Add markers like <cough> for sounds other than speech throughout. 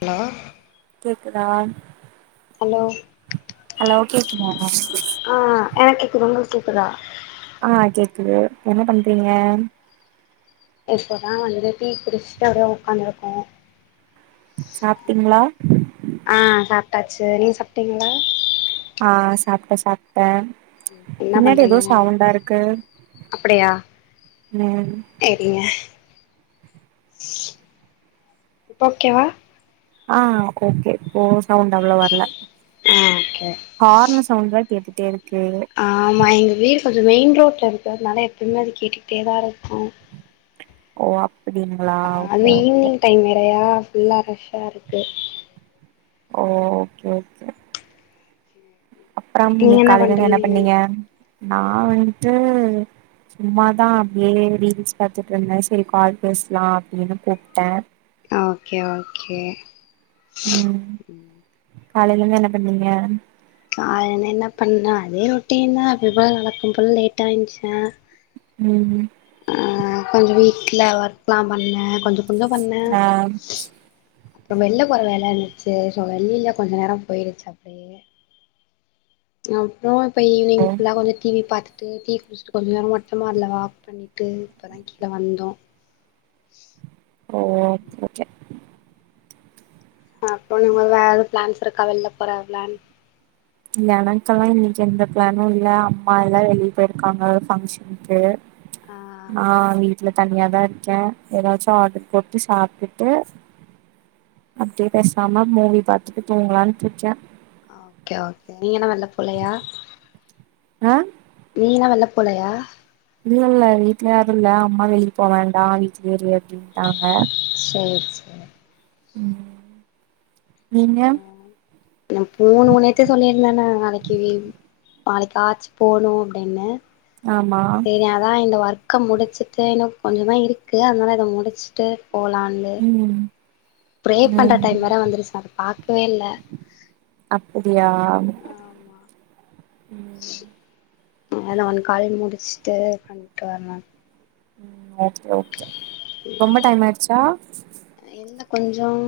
hello கேக்குதா hello hello கேக்குதா ஆ எனக்கு கேக்குது உங்களுக்கு கேக்குதா ஆ கேக்குது என்ன பண்றீங்க இப்பதா வந்துடு டீ குடிச்சிட்டு அப்டியே உக்காந்துருக்கே சாப்டீங்ளா ஆ சாப்டாச்சு நீங்க சாப்டீங்ளா ஆ சாப்ட சாப்ட என்ன பின்னாடி எதோ பண்றீங்க சவுண்டா இருக்கு ம் செரிங்க இப்ப ஓகேவா ஆ ஓகே ஓ சவுண்ட் அவ்ளோ வர்ல ஆ ஓகே ஹார்ன் சவுண்ட் தா கேட்டுட்டே இருக்கு ஆமா எங்க வீடு கொஞ்சோ மெயின் ரோட்ல இருக்கிறதுனால எப்பயுமே அது கேட்டுக்கிட்டே தா இருக்கு ஓ அப்டிங்ளா ஓகே அதுவு ஓகே ஈவினிங் டைம் நெறையா ஃபுல்லா ரஷ்ஷா இருக்கு ஓ ஓகே ஓகே <inaudible> அப்பறம் இன்னிக் காலையிலிருந்து என்ன பண்ணீங்க சும்மாதா அப்டியே ரீல்ஸ் பாத்துட்டு இருந்தே செரி கால் பேசலா அப்டின் கூப்டே ஆ ஓகே ஓகே காலையிலருந்து என்ன பண்ணீங்க காலைலிந்து என்ன பண்ணே அதே ரொட்டின்னா அப்டி போல நடக்கு போல லேட்டா எந்துச்சே ம் ம் ஆ வீட்ல ஒர்க்லா பண்ணே கொஞ்சோ கொஞ்சோ பண்ணே ஆ அப்பறோ வெளில போற வேல இருந்துச்சு சோ வெளில கொஞ்சோ நேரோ போயிடுச்சு அப்டியே அப்பறோ இப்ப ஓ ஈவினிங் ஃபுல்லா கொஞ்சோ டி வி பாத்து விட்டு டீ குடிச்சுட்டு கொஞ்சோ நேரமா மொட்டமாடில வாக் பண்ணிட்டு இப்ப தா கீழ வந்தோ ஓ ஓகே <unintelligible> அ அப்புறோ நீங்க வேவது பிளான்ஸ் இருக்கா வெளில போற பிளான் எனக்கெல்லா இன்னைக்கு எந்த பிளானு இல்ல அம்மா எல்லா வெளியே போயிருக்காங்க ஃபங்க்ஷனுக்கு ஆ ஆ வீட்ல தனியாதா இருக்கே எதாச்சோ ஆட்ரு போட்டு சாப்ட்டுட்டு அப்டியே பேசாம மூவி பாத்துட்டு தூங்களா படிச்சே ஓகே ஓகே நீங்க என்ன வெள்ல போலையா ஆ நீளா வெள்ளப் போலயா இல்ல இல்ல வீட்ல யாரு இல்ல அம்மா வெளியிப் போவேண்டா வீட்லியே இரு அப்டின்ட்டாங்க சேர் சே ம் நீங்க நம் போணு நேத்த சொல்லிருந்தேன நாளைக்கி லீவு பாளைக்காச்சு போணு அப்டின்னு ஆமா சேரி அதா இந்த ஒர்க்க முடிச்சிட்டு இன்னு கொஞ்சதா இருக்கு அதனால இத முடிச்சிட்டு போலான்னு ம் ப்ரே பண்ற ம் டைம் வேற வந்துருசு அதப் பாக்கவே இல்ல அப்புடியாம் வேத ஒன் கால் முடிச்ட்டு பண்ட்டு வர்லான் ம் ஓகே ஓகே ரொம்ப டைம் ஆயிடுச்சா இல்ல கொஞ்சம்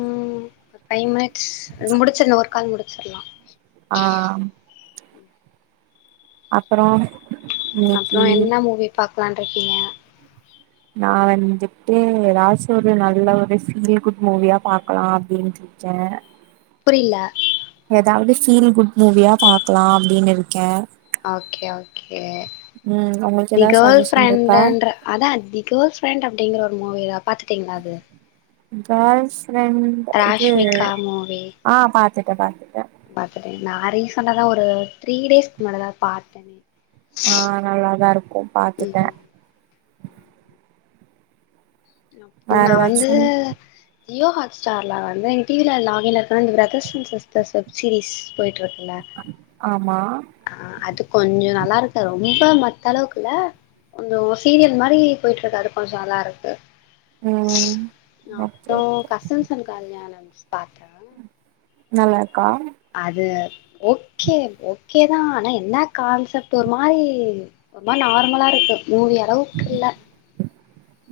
டைம் ஆயிர்ச்சு முடிச்சிர்னு ஒருக் கால் முடிச்சிர்லா ஆம் அப்பறோ அப்றோ என்ன மூவி பாக்லான்ருக்கீங்க நா வந்துட்டு ராஜுர்ல நல்ல ஒரு ஃபீல் குட் மூவியாப் பாக்கலா அப்டின்ட்டு ச்ச புரில எதாவது ஃபீல் குட் மூவியா பாக்லா அப்டினுருக்கே ஓகே ஓகே ம் உங்களுக்கு தி ஏதாவது கேர்ள் சஜஷன் இருக்கா ஃபிரெண்டுன்ற அதா தி கேர்ள் ஃபிரெண்ட் அப்டிங்கிற ஒரு மூவிதாப் பாத்துட்டீங்ளா அது பாய் ஃபிரெண்ட் ராஷ்மிக்கா மூவி ஆ பாத்துட்டே பாத்துட்டே பாத்துட்டே நா ரீசெண்டாதா ஒரு த்ரீ டேஸ்க் முன்னாடுதா அதுப் பாத்தனே ஆ நல்லாதா இருக்கும் பாத்துட்டே ம் அப்பும் வேற நா வந்து ஏதாச்சு ஜியோ ஹாட்ஸ்டார்ல வந்து எங் டி வில லாக் இன்ல இருக்குனா இந்த brothers and sisters web series போயிட்ருக்குல்ல ஆமா ஆ அது கொஞ்சோ நல்லாருக்கு ரொம்ப மத்தளவுக்குல கொஞ்சோ சீரியல் மாரி போயிட்ருக்கு அது கொஞ்சோ நல்லாருக்கு ம் ஓகே அப்றோ ஓகே கசின்ஸ் அன் கல்யாணம்சு பாத்தே நல்லார்க்கா அது ஓக்கே ஓக்கேதா ஆனா என்னா கான்செப்ட்டு ஒரு மாரி ஒரு மாரி நார்மலா இருக்கு மூவி அளவுக்கு இல்ல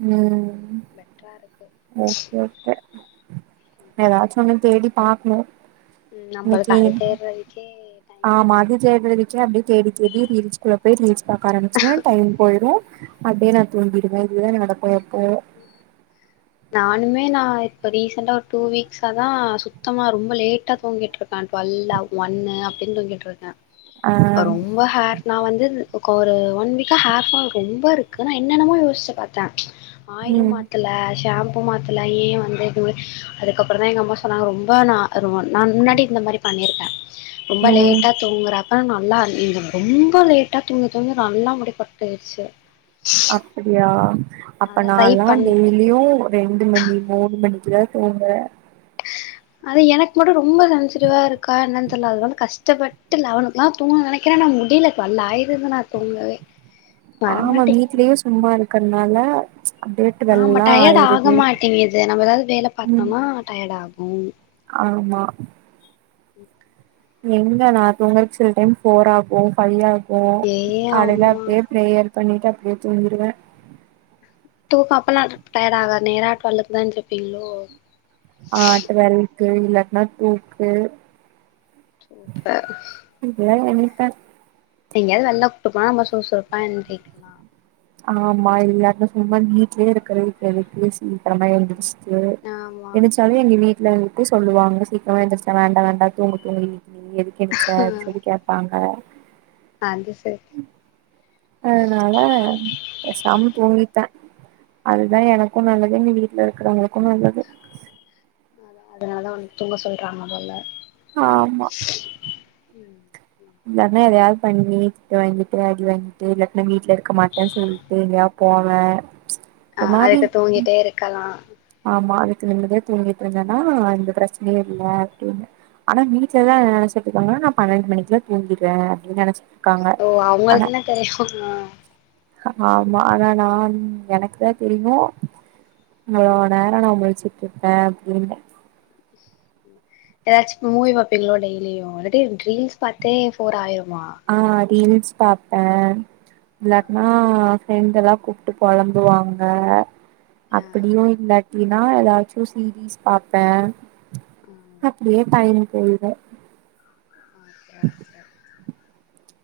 ம் மெட்ரா இருக்கு ஓகே ஓகே எதாச்சு ஒன்னு தேடிப் பாக்ணு ம் நம்பளுக்கு அது தேட்றதுக்கே ஆமா அது தேட்றதுக்கே அப்டியே தேடித் தேடி ரீல்ஸ்குள்ள போயி ரீல்ஸ் பாக்க ஆரம்பிச்வே டைம் போயிரு அப்டியே நா தூங்கிருவே இதுதா நடக்கு எப்பவு நானுமே நா இப்போ ரீசெண்ட்டா ஒரு டூ வீக்ஸாகதா சுத்தமா ரொம்ப லேட்டா தூங்கிட்ருக் கான் டுவெல்லா ஒன்னு அப்டின் தூங்கிட்ருக்கே ஆ ரொம்ப ஹேர் நான் வந்து ஒரு ஒன் வீக்காக ஹேர் ஃபால் ரொம்ப இருக்குது நான் என்னென்னமோ யோசிச்சி பாத்தேன் ஆயிலும் ம் மாத்தல ஷாம்பூ மாத்தல ஏன் வந்துது அதுக்கப்பறம் தான் எங்க அம்மா சொன்னாங்க ரொம்ப ந நான் முன்னாடி இந்த மாரி பண்ணிருக்கேன் ரொம்ப ம் லேட்டா தூங்குறாப்ப நல்லா நீங்க ரொம்ப லேட்ட தூங்க தூங்கி நல்லா முடி கொட்டியிடுச்சு அப்படியா அப்ப அதா ட்ரை நாலா பண்றே டெய்லியும் ரெண்டு மணி மூணு மணிக்குத தூங்குறே ஆனா எனக்கு மட்டும் ரொம்ப சென்சிட்டிவா இருக்கா என்னன்னு தெரில அதுன கஷ் கஷ்டப்பட்டு லெவன்க்குலா தூங்கண நெனைக்கிறோ நான் முடியலைக்கு லைவ் ஆயிதுா நான் தூங்கவே ஆமா வரமாட்டேங்குது வீட்லேயே சும்மா இருக்கனால ஆமா டயர்ட் ஆக மாட்டேங்குது நம்ம ஏதாவது வேல ம் பாத்தோம்னா டயர்ட் ஆகும் ஆமா எங்க நா தூங்கவே சில டைம் போர் ஆகும் ஃபைவ் ஆகும் ஏ காலையில ஆமா அப்டியே பிரயர் பண்ணிட்டு அப்டியே தூங்கிருவேன் தூக்கம் அப்ல்லாம் டயர்ட் ஆக நேரா டொல்லுக்குதா எந்திரிப்பீங்களோ ஆ டுவ்லுக்கு இல்லட்னா டூவுக்கு சுப்பர் இல்ல எனி டைம் எங்கயாவது வெளில்ல கூட்டிட்டு போனா சுறுசுறுப்பா எந்தி ஆமா எல்லாருக்கும் சும்மா வீட்லயே இருக்கிற எதுக்கு சிக்கிறம எந்திச்சி ஆமா எந்திரிச்சாலும் எங்க வீட்ல சொல்லுவாங்க சீக்கிரமா எந்திரிச்ச வேண்டா வேண்டா தூங்கு தூங்கு நீ எதுக்கு எந்திரிச்சே அப்டி சொல்லி கேட்பாங்க அது செரி அதனால பேசாம தூங்கிட்டேன் அதுதான் எனக்கும் நல்லது எங்க வீட்ல இருக்கிறவங்களுக்கும் நல்லது அதனால தான் உன் தூங்க சொல்றாங்க போல ஆமா இல்லட்ன்னா எதாவது பண்ணி திட்டு வாங்கிட்டு அடி வாங்கிட்டு இல்லாட்ன்னா வீட்ல இருக்க மாட்டே சொல்லி எங்கயா போவே ஆ ஒரு மாரி அதுக்கு தூங்கிட்டே இருக்கலா ஆமா அதுக்கு நிம்மதியா தூங்கிட்டு இருந்தேன்னா எந்த பிரச்சனயு இல்ல அப்டின்னு ஆனா வீட்லதா என்ன நெனச்சிட்டு இருக்காங்கன நான் பன்னெண்டு மணிக்குல தூங்கிறே நெனச் ஓ அவங்களுக்குன தெரிய ஆமா ஆனா நா எனக்குதா தெரியு <unintelligible> நேர நா முழிச்சுட்டு இருப்பே அப்டின்னு ஏதாச்சு மூவி பாப்பீங்களே டெய்லியு இல்லடி டீரில்ஸ் பாத்தே ஃபோர் ஆயிருமா ஆ ரீல்ஸ் பாப்பே இல்லாட்டனா ஃப்ரெண்ட எல்லா கூப்ட்டு பொழம்புவாங்க ஆ அப்டியு இல்லாடினா ஏதாச்சு சீரீஸ் பாப்பே ஆ அப்டியே டைம் பொய்ரு ஆ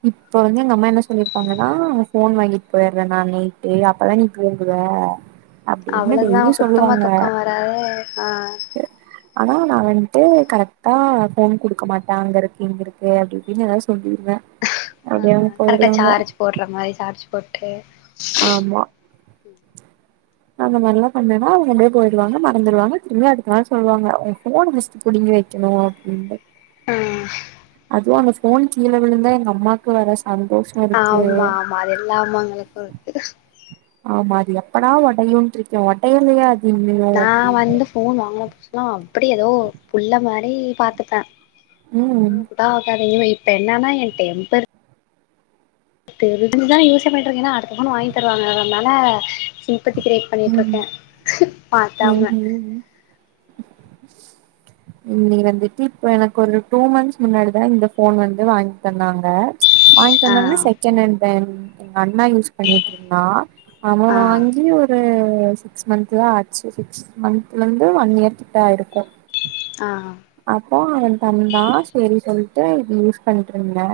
இப்ப வந்து எங்க அம்மா என்ன சொல்லிருக்காங்கன்னா ஃபோன் வாங்கிட்டு போயிறே நா நைட்டு அப்பதா நீ தூங்குவே அவ்ளதா சுத்தமாக துக்கம் வராது ஆ <unintelligible> ஆனா நா வந்துட்டு கரெக்ட்டா ஃபோன் கொடுக்க மாட்டே அங்க இருக்கு இங்க இருக்கு அப்டி இப்டின்னு எதாவது சொல்லிருவே ஆ அப்டியே அவங்க கரெக்டா போயிடுவாங்க சார்ஜ் போடுற மாரி சார்ஜ் போட்டு ஆமா அந்த மாதிரிலா பண்ணேன்னா அவுங்க அப்டியே போயிடுவாங்க மறந்துடுவாங்க திரும்பி அதுக்குனால சொல்லுவாங்க ஃபோன பஸ்ட்டு புடுங்கி வக்கனு அப்டின்ட்டு ஆ அதுவு அந்த ஃபோன் கீழ விழுந்தா எங்க அம்மாக்கு வர சந்தோஷ ஆமா ஆமா அது எல்லா அம்மாங்களுக்கு இருக்கு ஆமா அது எப்படா ஒடயுன்ருக்கே ஒடயலயா அது இன்னு நா அப்டின்னு வந்து ஃபோன் வாங்குன புதுசெல்லா அப்டி ஏதோ புள்ள மாரி பாத்துப்பே ஆ ம் பாத்தீங்னா இப்ப என்னான்னா எ டெம்பர் தானே யூசே பண்ணிட்டு இருக்கங்க ஏன்னா அடுத்த வாங்கி தருவாங்க அதனால பற்றி கிரயேட் பண்ணிட்டு ம் இருக்கே மாத்தாம ம் ம் <inaudible> நீ வந்துட்டு இப்போ எனக்கு ஒரு டூ மந்த்ஸ் முன்னாடிதா இந்த ஃபோன் வந்து வாங்கி தந்தாங்க வாங்கிட்டு ஆ வந்தாங்கன்னா செகண்ட் ஹண்ட் தெ எங்க அண்ணா யூஸ் பண்ணிட்டு இருந்தா அவ ஆ வாங்கி ஒரு ஆ சிக்ஸ் மந்த்துதா ஆச்சு சிக்ஸ் மந்த்ல இருந்து ஒன் இயர் கிட்ட ஆயிருக்கு ஆ அப்போ அவ தந்தா செரி சொல்லிட்டு இது யூஸ் பண்ணிட்ருந்தே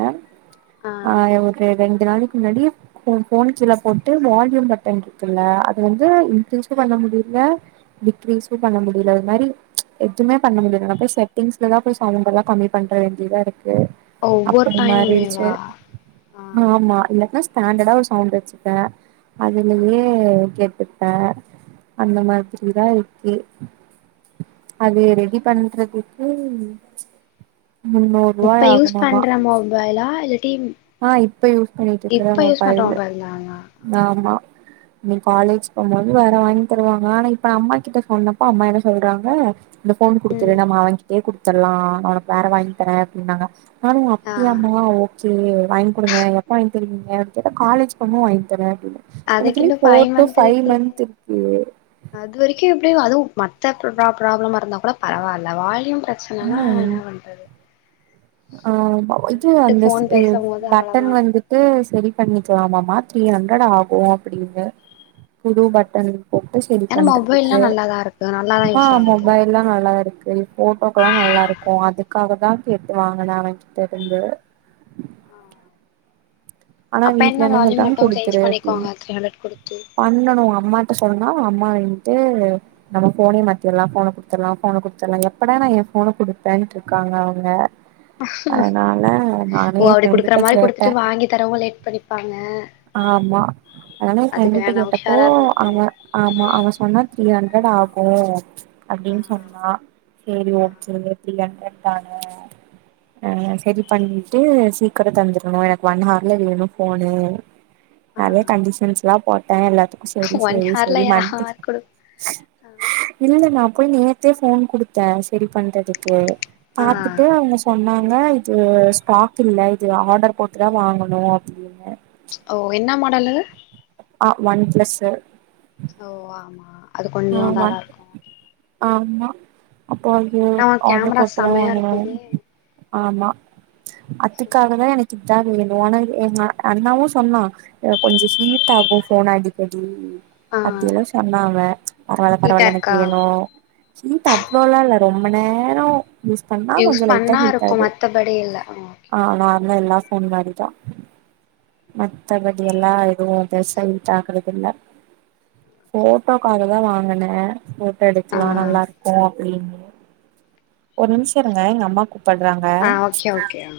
ஆ ஒரு ரெண்டு நாளைக்கு முன்னாடி ஓ ஃபோன் கீழ போட்டு வால்யூ பட்டன் இருக்குல்ல அது வந்து இன்கிரூசு பண்ண முடியல டிக்ரீசு பண்ண முடியல அது மாரி எதுவுமே பண்ண முடியல செட்டிங்ஸ்ல தா போய் சவுண்டெல்லா கம்மி பண்ற வேண்டியதா இருக்கு ஒவ்வொரு அப்டி மாறிடுச்சு டைமுமேவா ஆ ஆமா இல்லனா ஸ்டாண்டடா ஒரு சவுண்டு வச்சுப்பே ஆ அதுலயே கேட்டு பே அந்த மாரிதா இருக்கு அது ரெடி பண்றதுக்கு முன்னூ இப்ப யூஸ் பண்ற மொபைலா இல்லாட்டி ஆ இப்ப யூஸ் பண்ணிட்டு இருக்குற இப்ப யூஸ் பண்ற மொபைலு மொபைல் தானா ஆமா நீ காலேஜ் போகும்போது வேற வாங்கி தருவாங்க ஆனா இப்ப நா அம்மா கிட்ட சொன்னப்போ அம்மா என்ன சொல்றாங்க இந்த ஃபோன் குடுத்துரு ம் நம்ம அவங்கிட்டே குடுத்துட்லா நா ஒனக்கு வேற வாங்கி தாரே அப்டின்னாங்க நானு ஆ அப்டியாமா ஓகே வாங்கி குடுங்க எப்ப வாங்கி தருவீங்க கேட்டா காலேஜ் போ போது வாங்கி தரே அப்டின் எனக்கு இன்னு அதுக்கின்னு five four to month five இருக்கே மந்த்து இருக்கு அது வரைக்கு எப்டி அதுவு மத்த ப்ராப்ளமா இருந்தா கூட பரவால்ல வால்யூம் பிர ச்சனனா ம் என்னா பண்றது ஆ நீங்க இது பாட்டுக்கு அந்த ஃபோன் பேசும்போது பட்டன் அவ்ளதா வந்து து சரி பண்ணிக்லாமாமா த்ரீ ஹண்ட்ரட் ஆகு அப்டின்னு புது ஆ பட்டன் போட்டு செரி ஏன்னா மொபைல்லா பண்றதுக்கு நல்லாதா இருக்கு நல்லாதா ஆ யூஸ் ஆகுது மொபைல் எல்லா நல்லா இருக்கு போட்டோக்கெல்லா நல்லா இருக்கு அதுக்காக தா கேக் ட்டு வாங்குனே அவங்கிட்ட இருந்து ஆனா அப்ப வீட்ல என்ன வால்யூம் சொல்றாங்க மட்டு சேஞ்ச் குடுத்துரு அப்டின்னு பண்ணிக்கோங்க த்ரீ ஹண்ட்ரட் குடுத்து பண்ணனு அம்மாட்ட சொன்னா அம்மா வந்துட்டு நம்ம ஃபோனே மாத்தில்லா ஃபோன குடுத்துலா ஃபோன குடுத்துலா எப்படா நா எ ஃபோன குடுப்பேன்ட்டு இருக்காங்க அவுங்க அதனால நானே எ ஃப்ரெண்டுட்ட கேட்டே தரவ லேட் பண்ணிப்பாங்க ஆமா அவனே அதுக்கு ஃப்ரெண்டுட்ட வேணா கேட்டப்போ உஷாரா இருந்துக்கணு அவ ஆமா அவ சொன்ன த்ரீ ஹண்ட்ரட் ஆகு ஆ அப்டின் சொன்னா சேரி ஆ ஓகோ த்ரீ ஹண்ட்ரட் தானே அ செரி பண்ணிட்டு சீக்கிர‌ தந்திர்ணு எனக்கு ஒன் ஹா ர்ல வேணு ஃபோனே ஆ நெறைய கண்டிஷன்ஸ்லா போட்டே எல்லாத்துக் கு செரி ஒன் செரி ஹார்ல சரி மண்டிக் யார் குடு இல்ல நா போய் நேத்தே ஃபோன் குடுத்தே செரி பண்றதுக்கு ஆ பாத்துட்டு அவங்க சொன்னாங்க இது ஸ்டாக் இல்ல இது ஆர்டர் போட்டுதா வாங்குணு அப்டின் இல்ல ஓ என்னா மாடலு அ ஒன் பிளஸு ஓ ஆமா அது கொஞ்சோ ஆமா இதாதா இருக்கு ஆமா அப்போ ஓ ஆனா ஆட்ரு கேமரா போட்டுதா செமையா வாங்குனு இருக்குமே ஆமா அத்தைக்காக தா இதா வேணு ஆனா எங்க அண்ணாவு சொன்னா அ கொஞ்ச ஹீட் ஆகு ஃபோன் அடிக்கடி ஆ அப்டியெல்லா சொன்னாங்க பரவால ஹீட்டா பரவால எனக்கு இருக்கா வேணு ஹீட் அவ்ளோலா இல்ல ரொம்ப நேரோ யூஸ் பண்ணா யூஸ் கொஞ்ச லைட்டா பண்ணா ஹீட் இருக்கு ஆகுது மத்தபடி இல்ல ஓகே ஆ ஓகே நார்ம்லா எல்லா ஃபோன் மாரிதா மத்தபடி எல்லா இதுவு பெருசா ஹீட்டு ஆகறதில்ல போட்டோக்காக தா வாங்குனே போட்டோ ஆ எடுக்லா நல்லா இருக்கு அப்டினு ஒரு நிமிஷோ இருங்க எங்க அம்மா கூப்பட்றாங்க ஆ ஓகே ஓகே ஆ